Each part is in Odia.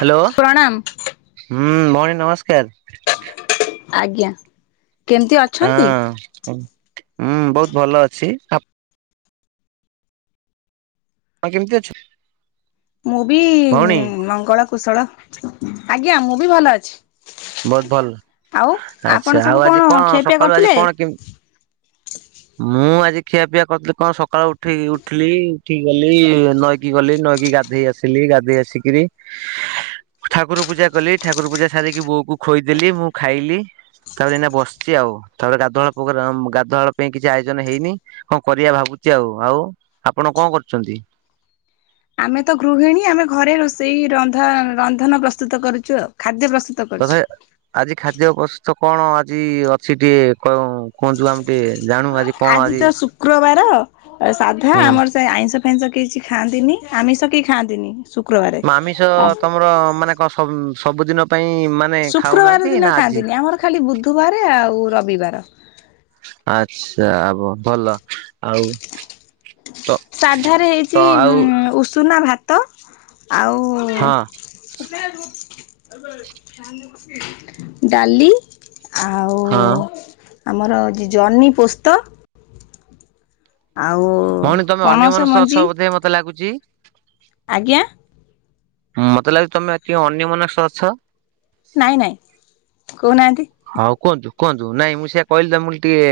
ହାଲୋ ପ୍ରଣାମ ହୁଁ ଭଉଣୀ ନମସ୍କାର୍। ଆଜ୍ଞା। କେମିତି ଅଛନ୍ତି? ହଁ ହୁଁ ବହୁତ ଭଲ ଅଛି ଆପ ଆପଣ କେମିତି ଅଛ। ମୁଁ ବି ଭଉଣୀ ମଙ୍ଗଳକୁଶଳ ଆଜ୍ଞା ମୁଁ ବି ଭଲ ଅଛି। ବହୁତ ଭଲ ଆଉ ଆପଣ ଆଚ୍ଛା ସବୁ ଆଉ କଣ ଆଜିକଣ ଖିଆପିଆ ସକାଳୁ କରିଥିଲେ? ଆଜିକଣ କେମତି ମୁଁ ଆଜି ଖିଆ ପିଆ କରିଥିଲି। କଣ ସକାଳୁ ଉଠି ଉଠିଲି ଉଠିକି ଗଲି ନଈକି ଗଲି ନଈକି ଗାଧେଇ ଆସିଲି। ଗାଧୋଇ ଆସିକରି ଠାକୁର ପୂଜା କଲି ଠାକୁର ପୂଜା ସାରିକି ବୋଉକୁ ପୁଅକୁ ଖୋଇଦେଲି ମୁଁ ଖାଇଲି। ତାପରେ ଏଇନା ବସିଚି ଆଉ ତାପରେ ଗାଧୁଆଳ ଗାଧୁଆଳ ପାଇଁ କିଛି ଆୟୋଜନ ହେଇନି କଣ କରିବା ଭାବୁଚି। ବସିଚି ଆଉ ଆଉ ଆପଣ କଣ କରୁଚନ୍ତି। [inaudible] ଆମେ ତ ଗୃହିଣୀ ଆମେ ଘରେ ରୋଷେଇ ରନ୍ଧା ରନ୍ଧନ ପ୍ରସ୍ତୁତ କରୁଛୁ ଖାଦ୍ୟ ପ୍ରସ୍ତୁ ତଥା ଆଜି ଖା ଖାଦ୍ୟ ପ୍ରସ୍ତୁତ କଣ ଆଜି ଅଛି ଟିକେ କହି କୁହନ୍ତୁ ଆମେ ଟିକେ ଆଜି ତ ଶୁକ୍ରବାର ତ ସାଧା ହୁଁ ଆମର ସେ ଆଇିଷ ଫାଇଁଷ କିଛି ଖାଆନ୍ତିନି ଆମିଷ କେ ଖାଆନ୍ତିନି। ଶୁକ୍ରବାରେ। ଆମିଷ ଆ ତମର ମାନେ କଣ ସ ସବୁଦିନ ପାଇଁ ମାନେ ଶୁକ୍ରବାର ଖାଉନାହାନ୍ତି ଦିନ ନା ଆଜି? ଖାଆନ୍ତିନି। ଆମର ଖାଲି ବୁଧବାର ଆଉ ରବିବାର। ଆଚଛା ହବ ଭଲ ଆଉ ତ ସାଧାରେ ତ ହେଇଚି ଆଉ ଉ ଉଷୁନା ଭାତ। ହଁ। ଆଉ ଡାଲି। ଆଉ ହଁ। ଆମର ଯେ ଜହ୍ନି ପୋସ୍ତ ଆଉ ଭଉଣୀ ତମେ ଅନ୍ୟ ପଣସ ମନଷ ମଞ୍ଜି ଅଛ ବୋଧେ ମତେ ଲାଗୁଚି। ଆଜ୍ଞା। ମତେ ଲାଗଚି ତମେ ଆଜି ଅନ୍ୟମନସ୍କ ଅଛ। ନାଇଁ ନାଇଁ କହୁନାହାନ୍ତି। ହଁ କୁହନ୍ତୁ କୁହନ୍ତୁ ନାଇଁ ମୁଁ ସେଆ କହିଲି ତ ମୁ ଟିକେ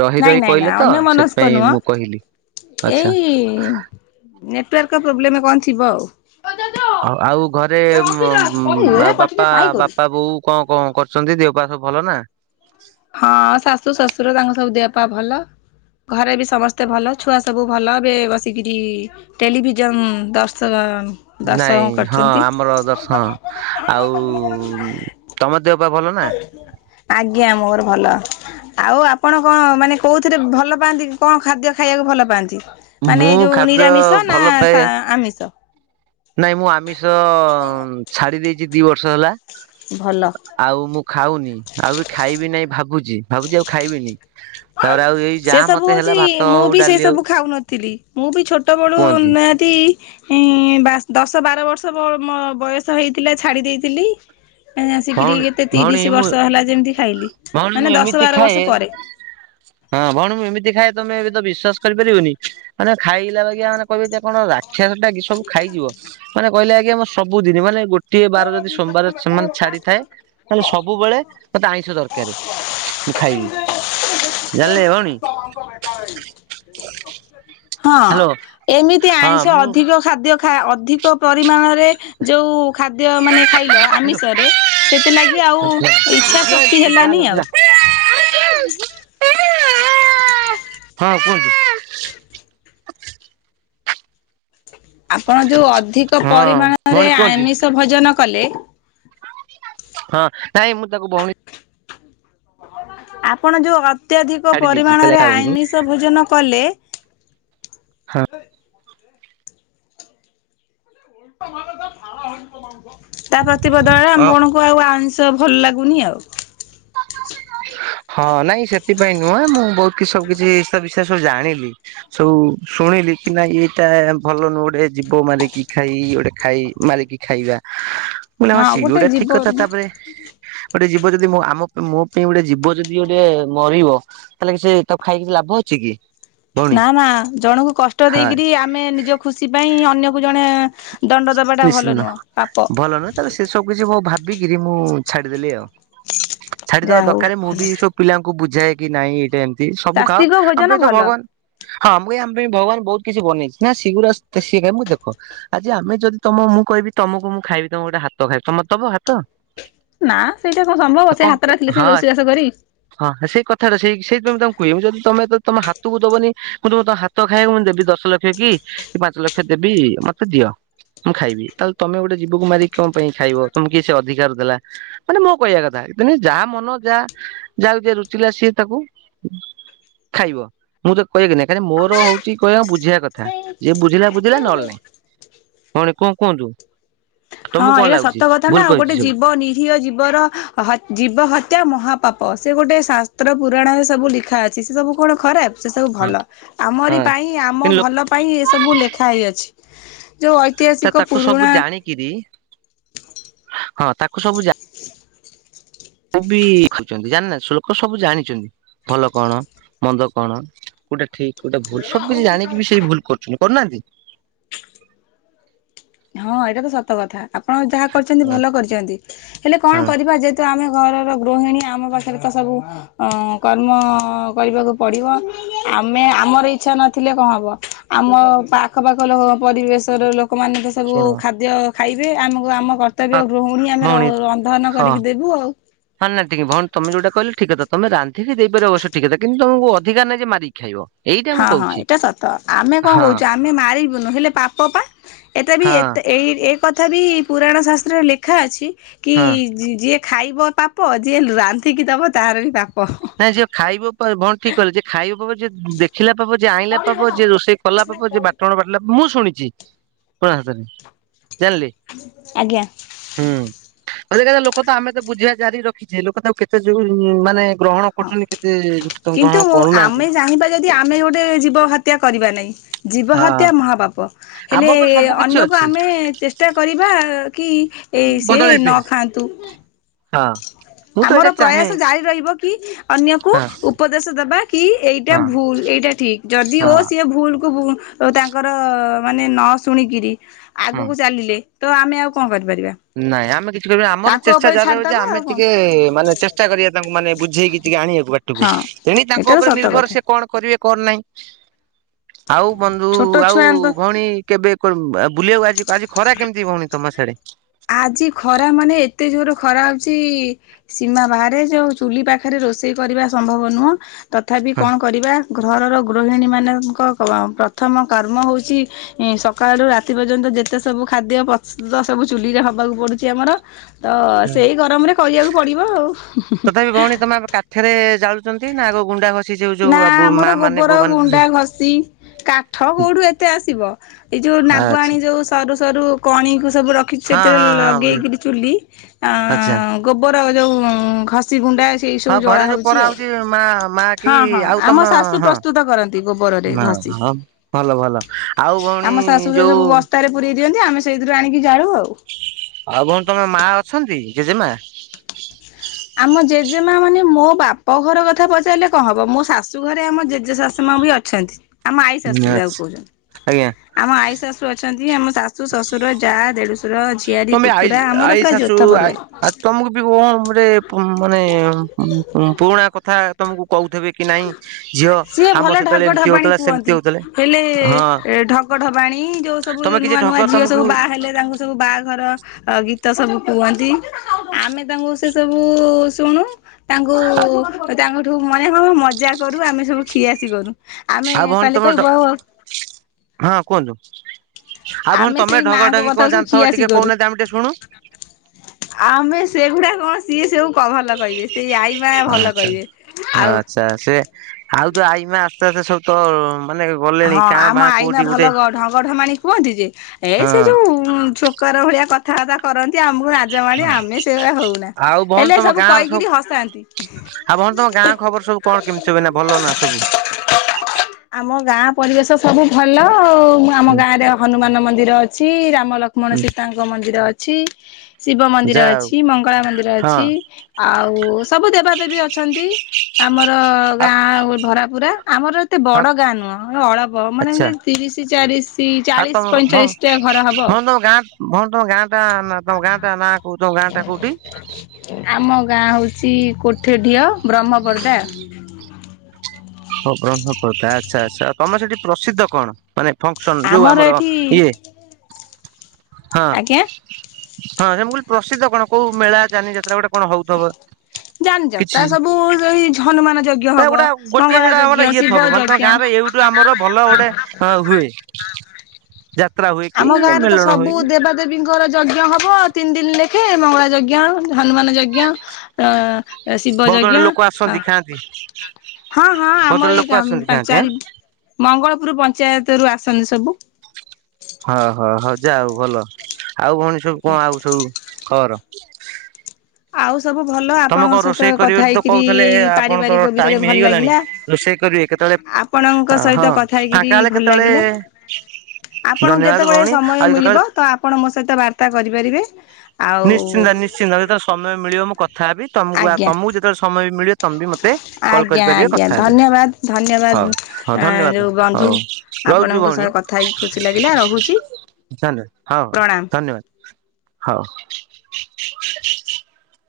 ରହି ନାଇଁ ରହି ନାଇଁ କହିଲେ ନାଇଁ ତ ଅନ୍ୟ ମନସ୍କ ସେଥିପାଇଁ ନୁହଁ। ମୁଁ କହିଲି ଆଚ୍ଛା। ଏଇ ନେଟୱର୍କ ପ୍ରବଲେମ କଣ ଥିବ ଆଉ। ଆ ଆଉ ଘରେ ଆଉ ଏଇଟା ପଟିଟା ବାପା କାଇଁ କରୁଛୁ ବାପା ବୋଉ କଣ କଣ କରୁଛନ୍ତି ଦେ ବାସ ଭଲ ନା। ପାପା ଭଲ। ଘରେ ବି ସମସ୍ତେ ଭଲ ଛୁଆ ସବୁ ଭଲ ଏବେ ବସିକିରି ଟେଲିଭିଜନ ଦର୍ଶକ ନାଇଁ ହଁ ଆମର ଦର୍ଶ ହଁ ଆଉ ତମ ଦେହ ପା ଭଲ ନା? ଆଜ୍ଞା ମୋର ଭଲ ଆଉ ଆପଣ କଣ ମାନେ କଉଁଥିରେ ଭଲ ପାଆନ୍ତି କଣ ଖାଦ୍ୟ ଖାଇବାକୁ ଭଲ ପାଆନ୍ତି। ମାନେ ମୁଁ ଏଇ ଯୋଉ ଖାଦ୍ୟ ନିରାମିଷ ନା ଭଲ ପାଏ ଶା ଆମିଷ। ନାଇଁ ମୁଁ ଆମିଷ ଛାଡି ଦେଇଛି ଦି ବର୍ଷ ହେଲା। ଭଲ। ଆଉ ମୁଁ ଖାଉନି ଆଉ ବି ଖାଇବି ନାଇଁ ଭାବୁଚି ଭାବୁଚି ଆଉ ଖାଇବିନି। ତାରେ ଆଉ ଏଇ ସେ ଯାହା ସବୁ ମତେ ହେଲା ହଉଚି ଭାତ ମୁଁ ହଉ ବି ସେ ଡାଲି ହଉ ସବୁ ଖାଉନଥିଲି ମୁଁ ବି ଛୋଟ ବେଳୁ କୁହନ୍ତି ନିହାତି ଏଁ ଦଶ ବାର ବର୍ଷ ମୋ ବୟସ ହେଇଥିଲା ଛାଡି ଦେଇଥିଲି। ଏ ଆ ଶିକରି ଭଉଣୀ କେତେ ଭଉଣୀ ତିରିଶ ମୁଁ ବର୍ଷ ହେଲା ଯେମିତି ଖାଇଲି ଭଉଣୀ ମୁଁ ମାନେ ଦଶ ଏମିତି ବାର ଖାଏ ବର୍ଷ ପରେ। [inaudible] ହଁ ଭଉଣୀ ମୁଁ ଏମିତି ଖାଏ ତମେ ଏବେ ତ ବିଶ୍ବସ କରିପାରିବନି ମାନେ ଖାଇଲା ବାକି ମାନେ କହିବେ ଯେ କଣ ରାକ୍ଷସ ଟା କି ସବୁ ଖାଇଯିବ ମାନେ କହିଲେ ଆଜ୍ଞା ଆମ ସବୁଦିନ ମାନେ ଗୋଟଏ ବାର ଯଦି ସୋମବାର ମାନେ ଛାଡିଥାଏ ତାହେଲେ ସବୁବେଳେ ମତେ ଆଇଁଷ ଦରକାର ମୁଁ ଖାଇବି। ଜାଣିଲେ ଭଉଣୀ [inaudible] ହଁ ହ୍ୟାଲୋ। ଏମିତି ହଁ ଆଇଁଷ ମୁଁ ଅଧିକ ଖାଦ୍ୟ ତ ଅଧିକ ପରିମାଣରେ ଯେଉଁ ଖାଦ୍ୟ ମାନେ ଖାଇଲ ହଁ ଆମିଷରେ ସେଥିଲାଗି ଆଉ ଇଚଛା ଶକ୍ତି ହେଲାନି ଆଉ କୁହନ୍ତୁ [inaudible] ହଁ କୁହନ୍ତୁ। ଆପଣ ଯୋଉ ଅଧିକ ଭଉଣୀ ପରିମାଣରେ କୁହନ୍ତୁ ଆମିଷ ଭୋଜନ କଲେ। ହଁ ନାଇଁ ମୁଁ ତାକୁ ଭଉଣୀ ଆପଣ ଯୋଉ ଅତ୍ୟଧିକ ଛାଡି ଦେଇଛି କହିଲା ପରିମାଣରେ ଖାଉନି ଆଇମିଷ ଭୋଜନ କଲେ ହଁ। ତା ପ୍ରତି ବଦଳରେ ଆମେ ମାନଙ୍କୁ ଆଉ ଆ ତ ଭଲ ଲାଗୁନି ଆଉ। ହଁ ନାଇଁ ସେଥିପାଇଁ ନୁହଁ ମୁଁ ବହୁତ କିଛି ସବୁ କିଛି ତା ବିଷୟରେ ସବୁ ଜାଣିଲି ସବୁ ଶୁଣିଲି କି ନାଇଁ ଏଇଟା ଭଲ ନୁହଁ ଗୋଟେ ଯିବ ମାରିକି ଖାଇ ଗୋଟେ ଖାଇ ମାରିକି ଖାଇବା। ବୋଇଲେ ହଁ ସିଏବି ଗୋଟେ ଠିକ କଥା ତାପରେ ଗୋଟେ ଯିବ ଯଦି ମୁଁ ଆମ ମୋ ପାଇଁ ଗୋଟେ ଜୀବ ଯଦି ଗୋଟେ ମରିବ ତାହେଲେ କି ସେ ତାକୁ ଖାଇକି ଲାଭ ଅଛି କି? ଭଉଣୀ ନା ନା ଜଣଙ୍କୁ କଷ୍ଟ ହଁ ଦେଇକିରି ଆମେ ନିଜ ଖୁସି ପାଇଁ ଅନ୍ୟକୁ ଜଣେ ଦଣ୍ଡ ଦବାଟା ଭଲ ନିଶ୍ଚିନ୍ତ ନୁହଁ ପାପ ଭଲ ନୁହେଁ ତା ପରେ ସେ ସବୁ କିଛି ମୁଁ ଭାବିକିରି ମୁଁ ଛାଡିଦେଲି ଆଉ ଛାଡିଦବା ଯାହା ହଉ ଦରକାର ମୁଁ ଭଲ। ବି ସବୁ ପିଲାଙ୍କୁ ବୁଝାଏ କି ନାଇଁ ଏଇଟା ଏମ ଏଇ ସବୁ ଖାଅ ଶାସ୍ତିକ ଆମ ଭୋଜନ ପାଇଁ ତ ଭଲ। ଭଗବାନ ହଁ ମୁଁ ଏଇ ଆମ ପାଇଁ ଭଗବାନ ବହୁତ କିଛି ବନେଇଚି ନା ସେଗୁରା ସିଏ ଖାଇ ମୁ ଦେଖ ଯେ ଆମେ ଯଦି ତମ ମୁଁ କହିବି ତମକୁ ମୁଁ ଖାଇବି ତମ ଗୋଟେ ହାତ ଖାଇବି ତମେ ମତେ ଦବ ହାତ? ନା ସେଇଟା କଣ ସମ୍ଭବ ସେ କଣ ହାତଟା ଥିଲେ ସିନା ହଁ ରୋଷେଇ ବାସ କରିବି। ହଁ ସେଇ କଥାରା ସେଇ ସେଇ ଯୋଉ ତାଙ୍କୁ କୁହେ ଯଦି ତମେ ତମ ହାତକୁ ଦବନି ମୁଁ ତମ ହାତ ଖାଇବାକୁ ମୁଁ ଦେବି ଦଶ ଲକ୍ଷ କି ପାଞ୍ଚ ଲକ୍ଷ ଦେବ ବି ମୋତେ ଦିଅ। ମୁଁ ଖାଇବି ତାହେଲେ ତମେ ଗୋଟେ ଜୀବକୁ ମାରି କଣ ପାଇଁ ଖାଇବ? ତମେ କି ସେ ଅଧିକାର ଦେଲା ମାନେ ମୋ କହିବା କ ଯା ଯାହା ମନ ଯାହା ଯାହାକୁ ଯିଏ ରୁଚିଲା ସିଏ ତାକୁ ଖାଇବ ମୁଁ ତ କହିବାକି ନାଇଁ ମୋର ହଉଛି କହିବା ବୁଝେଇବା କଥା ଯିଏ ବୁଝିଲା ବୁଝିଲା ନହେଲେ ନାଇଁ। [unintelligible] ଭଉଣୀ କଣ କୁହନ୍ତୁ। ହଁ ତମକୁ କଣ ଏଇଟା ଲାଗୁଛି ସତ କଥା ଭୁଲ ନା ଆଉ କହିଛି ଗୋଟେ ସବୁ? ଜୀବ ନିରୀହ ଜୀବର ହ ଜୀବ ହ ତ୍ୟା ମହାପାପ ସେ ଗୋଟେ ଶାସ୍ତ୍ର ପୁରାଣରେ ସବୁ ଲେଖା ଅଛି ସେ ସବୁ କଣ ଖରାପ। ସେ ସବୁ ହଁ ଭଲ ଆମରି ହଁ ପାଇଁ ଆମ କିନ୍ତୁ ଭଲ ପାଇଁ ଏ ସବୁ ଲେଖା ହେଇଅଛି। ଯୋଉ ଲୋକ ଐତିହାସିକ ତାକୁ ସବୁ ପୁରୁଣା ଜାଣିକିରି ହଁ ତାକୁ ସବୁ ଯା କୁବି ଖାଉଛନ୍ତି ଜାଣନାହାନ୍ତି। ଲୋକ ସବୁ ଜାଣିଛନ୍ତି ଭଲ କଣ ମନ୍ଦ କଣ ଗୋଟେ- ଠିକ ଗୋଟେ ଭୁଲ ସବୁ କିଛି ଜାଣିକି ବି ସେଇ ଭୁଲ କରୁଛନ୍ତି କରୁନାହାନ୍ତି। ହଁ ଏଇଟା ତ ସତ କଥା ଆପଣ ଯାହା କରିଛନ୍ତି ହଁ ଭଲ କରିଛନ୍ତି ହେଲେ କଣ ହଁ କରିବା ଯେହେତୁ ଆମେ ଘରର ଗୃହିଣୀ ଆମ ପାଖରେ ତ ସବୁ ଅ କର୍ମ କରିବାକୁ ପଡିବ ଆମେ ଆମର ଇଚ୍ଛା ନଥିଲେ କଣ ହବ ଆମ ପାଖ ପାାଖ ପରିବେଶର ଲୋକମାନେ ତ ସବୁ ଶୁଣ ଖାଦ୍ୟ ଖାଇବେ ଆମକୁ ଆମ କର୍ତ୍ତବ୍ୟ ହଁ ଗୃହଣୀ ଆମେ ଭଉଣୀ ଉମ ର-ରନ୍ଧନ ହଁ କରିକି ଦେବୁ ଆଉ ହଁ ନା ଟିକେ ଭଉଣୀ ତମେ ଯୋଉଟା କହିଲ ଠିକ କଥା ତମେ ରାନ୍ଧିକି ଦେଇପାର ଆବଶ୍ୟ ଠିକ କଥା କିନ୍ତୁ ତମକୁ ଅଧିକାର ନାଇଁ ଯେ ମାରିକି ଖାଇବ। ଏଇଟା ହଁ ମୁଁ ହଁ କହୁଛି ଏଇଟା ସତ ଆମେ କଣ ହଁ କହୁଛୁ ଆମେ ମାରିବୁନୁ ହେଲେ ପାପ ପା ଏତେ ବି ହଁ ଏତେ ଏଇ ଏ କଥା ବି ପୁରାଣ ଶାସ୍ତ୍ରରେ ଲେଖା ଅଛି କି ହଁ। ଯି-ଯିଏ ଖାଇବ ପାପ ଯିଏ ରାନ୍ଧିକି ଦବ ତାର ବି ପାପ। ନାଇଁ ଯିଏ ଖାଇବ କଣ ଠିକ୍ କହିଲେ ଯିଏ ଖାଇବ ଯିଏ ଦେଖିଲା ପାପ ଯିଏ ଆଇଲା ପାପ ଯେ ରୋଷେଇ କଲା ପାପ ଯେ ବାଟଣ ବାଟିଲା ମୁଁ ଶୁଣିଛି [unintelligible] ଜାଣିଲେ। ଆଜ୍ଞା ଉଁ ଆଜିକାଲି ଲୋକ ତ ଆମେ ତ ବୁଝିବା- ଜାରି ରଖିଛେ ଲୋକ ତାକୁ କେତେ ଯୋଉ ଉମ ମାନେ ଗ୍ରହଣ ହଁ କରୁଛନ୍ତି କେତେ ଲୋକ ତ କିନ୍ତୁ ଗ୍ରହଣ ଆମେ କରୁନାହାନ୍ତି। ଚାହିଁବା ଯଦି ହଁ ଜୀବହତ୍ୟା ମହାପାପ ଆମ ହେଲେ ଉପରେ ସବୁ କିଛି ଅନ୍ୟକୁ ଅଛି ଆମେ ଚେଷ୍ଟା କରିବା କି- ଏଇ ସିଏ ବଦଳେଇବା ନ ପାଇଁ ଖାଆନ୍ତୁ। ହଁ ମୁଁ ତ ଆମର ଏଇଟା ଚାହେଁ ପ୍ରୟାସ ଜାରି ରହିବ କି ଅନ୍ୟକୁ ହଁ ଉପଦେଶ ଦବା କି ଏଇଟା ହଁ ଭୁଲ ଏଇ- ସେଇଟା ଠିକ୍ ଯଦି ଓ ହଁ ସିଏ ଭୁଲ କୁ- ଓ ତାଙ୍କର ମାନେ ନ ଶୁଣିକିରି ହଁ। ଆଗକୁ ଚାଲିଲେ ତ ଆମେ ଆଉ କଣ କର ନାଇଁ ଆମେ କିଛି ଉମ ଆମର ଚେଷ୍ଟା ଉପରେ ଜାରିରହିବ ଯେ ଛାଡିଦବା ଆମେ ଆଉ କଣ ଟିକେ ମାନେ ଚେଷ୍ଟା କରିବା ତାଙ୍କୁ ମାନେ ବୁଝେଇକି ଟିକେ ଆଣିବାକୁ ବାଟକୁ। ହଁ ଦେଇ ତାଙ୍କ ଏଇଟା ତ ଉପରେ ସତ ନିର୍ଭର କଥା ସେ କଣ କରିବେ। କଣ ନାହିଁ ଆଉ ବନ୍ଧୁ ଛୋଟ ଆଊ ଛୁଆଙ୍କ ଭଉଣୀ କେବେ। ବୁଲିବାକୁ ଆଜି ଆଜି ଖରା କେମିତି ଭଉଣୀ ତମ ସେଆଡେ? ଆଜି ଖରା ମାନେ ଏତେ ଜୋର ଖରା ହଉଛି ସୀମା ବାହାରେ ଯୋଉ ଚୁଲି ପାଖରେ ରୋଷେ- ରୋଷେଇ କରିବା ସମ୍ଭବ ନୁହଁ ତଥାପି ହଁ। କଣ କରିବା। ଘରର ଗୃହିଣୀମାନଙ୍କ ପ୍ରଥମ କାମ ହେଉଛି ସକାଳରୁ ରାତି ପର୍ଯ୍ୟନ୍ତ- ଯେତେ ସବୁ ଖାଦ୍ୟ ପ୍ରସ୍ତୁତ ସବୁ ଚୁଲିରେ ହବାକୁ ପଡୁଛି ଆମର। ତ ହଁ। ସେଇ ଗରମରେ କରିବାକୁ ପଡିବ ଆଉ ହୁଁ ହୁଁ ହା। ଛନ୍ତି ନାଗ ଗୁଣ୍ଡା। ଘଷି ଯୋଉ ନା ଯୋଉ ମା ଆମର ମାନେ ବୋଉ ଗୋବର ମାନେ ଗୁଣ୍ଡା ଘଷି। କାଠ କୋଉଠୁ ଏତେ ଆସିବ ଏଇ ଯୋଉ ଆଚ୍ଛା ନାଗୁଆଣୀ ଯୋଉ ସରୂ। ସରୁ କଣୀକି ସବୁ ରିଖିଛି ହଁ ସେଥିରେ ହଁ ହଁ ଲଗେଇ ବୁଝିଲି କି ଚୁଲି ଆଁ ଆଚ୍ଛା ଗୋବ - ଯୋଉ ଘସି ଗୁଣ୍ଡା ସେଇ ସବୁ ହଁ ଜଳା ଘରେ ଯୋଉ ହଉଛି ପରା ଆଉ। ମା ମା କି ହଁ ହଁ ଆଉ ତମ ଆମ ଶାଶୁ ହଁ ପ୍ରସ୍ତୁତ କରନ୍ତି ଗୋବରରେ ଘଷି। ହଁ ଭଲ ଭଲ ଆଉ ଭଉଣୀ ଆମ- ଶାଶୁ ସେ ଯୋଉ ସବୁ ବସ୍ତାରେ ପୁରଇ ଦିଅନ୍ତି ଆମେ ସେଇ- ଆଉ ଭଉଣି ତମ ମା ଅଛନ୍ତି ଜେଜେମା? ଆମ ଜେଜେ ମା ମାନେ ମୋ ବାପ ଘର କଥା ପଚାରିଲେ କଣ ହବ ମୋ ଶାଶୁ ଘରେ ଆମ ଜେଜେ ଶାଶୁ ମା- ବି ଅଛନ୍ତି ଆମ ଆଈ ଶାଶୁ ଆଚ୍ଛା ଯାହାକୁ କହୁଛନ୍ତି ଆଜ୍ଞା। ଆମ ଆଈ ଶାଶୁ ଅଛନ୍ତି। ନ୍ତି ଆମ ଶାଶୁ ଶ୍ୱଶୁର ଯାଆ ଦେଢ଼ଶୁର। ତମେ ଆଇ ଆଇ ଶାଶୁ ପରିବାର ତମକୁ ବି କମ୍ ରେ। ତୁ ମାନେ ପୁରୁଣା କଥା ତମକୁ- କହୁଥିବେ କି ନାଇଁ ଝିଅ ସିଏ ଭଲ ଆମ ଢଗ ସେତେବେଳେ ଏମିତି ଢବାଣୀ ହଉଥିଲା କୁହନ୍ତି। ସେମିତି ହଉଥିଲଲେ ହେଲେ ହଁ। ଢଗ ଢବାଣୀ ଯୋଉ ସବୁ ତମେ କିଛି ନୂଆ ନୂଆ ଢଗ ଝିଅ ତମକୁ ସବୁ ବାହା ହେଲେ ତାଙ୍କୁ ସବୁ ବାହା- ଘର ଗୀତ ସବୁ କୁହନ୍ତି ଆମେ ତାଙ୍କୁ ସେଏ ସବୁ ଶୁଣୁ। ତାଙ୍କୁ ତାଙ୍କଠୁ ମାନେ କଣ ମଜା କରୁ ଆମେ ସବୁ ଖୀଆସି କରୁ। ଆମେ ଆଉ ଭଉଣୀ କାଲି ତମ କହିବୁ ଉ- ହଁ କୁହନ୍ତୁ ଆଉ ଭଉଣୀ ଆମେ ତମେ ସେଇ ଢଗ ମାଆଙ୍କ ଢଗି କଥା କଣ ସବୁ ଜାଣିଥିବ ଛିଆସିି ଟିକେ କରୁ। କହୁନାହାନ୍ତି ଆମେ ଟିକେ ଶୁଣୁ। ଆମେ ସେଗୁଡା କଣ ସିଏ ସଵୁ। ଭଲ କହିବେ। ସେଇ ଆଈ ମା ଭଲ ଆଚ୍ଛା କହିବେ ଆଉ- ସେଏ ସବୁ ତ- ମାନେ ଗଲେଣି ହଁ କାଁ ଆମ ଭାଁ ଆଇମା କୋଉଠି ଭଲ ଗୋଟେ ଢଗ ଢମାଳି କୁହନ୍ତି ଯେ ଏ ସେ ହଁ ଯୋଉ ଛୋକର ଭଳିଆ କ- ଥାବାର୍ତ୍ତା କରନ୍ତି ଆମକୁ। ସବୁ ରାଜା ମାଡି ଆମେ ସେଇଭଳିଆ ହଉନା ଆଉ ଭଉଣୀ ହେଲେ ତମ ସବୁ ଗାଁର କହିକିରି ହସାନ୍ତି। ଆଉ ଭଉଣୀ ତମ ଗାଁ ଖବର ସବୁ କଣ କେମିତି ସବୁ ଭଲ ନା ସବୁ। [unintelligible] ଆମ। ଗାଁ ପରିବେଶ ସବୁ ଭଲ ଆଉ ଆମ ହୁଁ ଗାଁ ରେ ହନୁମାନ ମନ୍ଦିର ଅଛି। ରା - ରାମ ଲକ୍ଷ୍ମଣ ହୁଁ ସୀତାଙ୍କ ମନ୍ଦିର ଅଛି। ଶିବ ମନ୍ଦିର ଯାହା ଅଛି ମଙ୍ଗଳା ମନ୍ଦିର ହଉ ଅଛି ହଁ। ଆଉ ସବୁ ଦେବାଦେବୀ ଅଛନ୍ତି। ଆମର ଗାଁ ଭରାପୁରା ଆମର ଏତେ ବଡ଼ ଆଚ୍ଛା। ଗାଁ ନୁହଁ। ହଁ ଅଳପ ଅ ମାନେ ତିରିଶ, ଚାଳିଶି, ଆଉ ତମ ଭଉଣୀ ପଇଁଚାଳିଶଟା ଘର ହବ ତମ ଆଉ। ଗାଁ ଭଉଣୀ ତମ ଗାଁ ଟା ନାଁ ତମର ଗାଁ ଟା କଣ? ଆମ- ଗାଁ ହଉଛି କୋଠେଢିଅ ବ୍ରହ୍ମପର୍ଦ୍ଦା। ହଉ ବ୍ରହ୍ମପର୍ଦ୍ଦା ଆଚ୍ଛା ଆଚ୍ଛା ତମେ ସେଠି ପ୍ରସିଦ୍ଧ କଣ? ମାନେ- ଫଙ୍କସନ ଯୋଉ ଆମର ଇଏ ହଁ ଆଜ୍ଞା ହଁ ମୁଁ କହିଲି ପ୍ରସିଦ୍ଧ କଣ କୋଉ ମେଳା ଯାନି ଯାତ୍ରା ଗୋଟେ କଣ ହୋଉଥିବ। ଯାନୀ ଯାତ୍ରା ସବୁ ସେଇ ହନୁମାନ ଯଜ୍ଞ ନା ହବ ଗୋଟା ଗୋଟିଏ ମଙ୍ଗଳା ସେଟା ଆମର ଯଜ୍ଞ ଇଏ ଥବ ଶିବ ମାନେ ତମ ଯଜ୍ଞ ଗାଁରେ ଏଇଠୁ ଆମର ଭଲ ଗୋଟେ ହଁ ହୁଏ [inaudible] ଯାତ୍ରା ହୁଏ କି ଆମ ଗାଁ ରେ ତ ମେଲଣ ହୁଏ ସବୁ କି ଦେବା ଦେବୀଙ୍କର ଯଜ୍ଞ ହବ ତିନି ଦିନ ଲେଖେ ମଙ୍ଗଳା ଯଜ୍ଞ ହନୁମାନ ଯଜ୍ଞ ଅ ଶିବ ବହୁତ ଗୁଡେ ଯଜ୍ଞ ଲୋକ ଅ ଆସନ୍ତି ଖାଆନ୍ତି ହଁ ହଁ ବହୁତ ଗୁଡେ ଆମର ଏଇ ଲୋକ ଆସନ୍ତି ଗାଁ ଖାଆନ୍ତି ଆଁ ଚାରି ମଙ୍ଗଳପୁର ପଞ୍ଚାୟତ ରୁ ଆସନ୍ତିି ସବୁ। ହଁ ହଁ ହଁ ଯାହା ହୋଉ ଭଲ ଆଉ ଭଉଣୀ ସବୁ ଆଜ୍ଞା କଣ ଆଉ ସବୁ ଖବର? ଆଉ ସବୁ ଭଲ ତମେ ଆପଣଙ୍କ କଣ ସହିତ ରୋଷେଇ କରିବେ କଥା ବୋଲି ତ ହେଇକିରି କହୁଥିଲେ ଏଇ ଆପଣ ତ ପାରିବାରିକ ବିଷୟରେ ଟାଇମ ଭଲ ହେଇଗଲାଣି ଲାଗିଲା। ରୋଷେଇ କରିବେ କେତେବେଳେ ଆପଣଙ୍କ ହଁ ସହିତ କଥା ହେଇକିରି ଫାଙ୍କା ହେଲେ ଭଲ କେତେବେଳେ ଲାଗିଲା। ଆପଣ ଧନ୍ୟବାଦ ଯେତେବେଳେ ଭଉଣୀ ସମୟ ଆଉ କେତେବେଳେ ମିଳିବ ତ ଆପଣ ମୋ ସହିତ ବାର୍ତା କରିପାରିବେ ଆଉ ନିଶ୍ଚିନ୍ତ ନିଶ୍ଚିନ୍ତ ଯେତେବେଳେ ସମୟ ମିଳିବ ମୁଁ କଥା ହେବି ତମକୁ ଆଜ୍ଞା ତମକୁ ଯେତେବେଳେ ସମୟ ମିଳିବ ତମେ ବି ମତେ କଲ ଆଜ୍ଞା କରିପାରିବେ ଆଜ୍ଞା କଥା ହେବେ ଧନ୍ୟବାଦ ଧନ୍ୟବାଦ। ହୋଉ ହୋଉ ଧନ୍ୟବାଦ ଯୋଉ ବନ୍ଧୁ ହୋଉ। ଆପଣଙ୍କ ସହ କଥା ହେଇକି ଖୁସି ଲାଗିଲା ରହୁଚି। [unintelligible] ହୋଉ ଧନ୍ୟବାଦ ହୋଉ।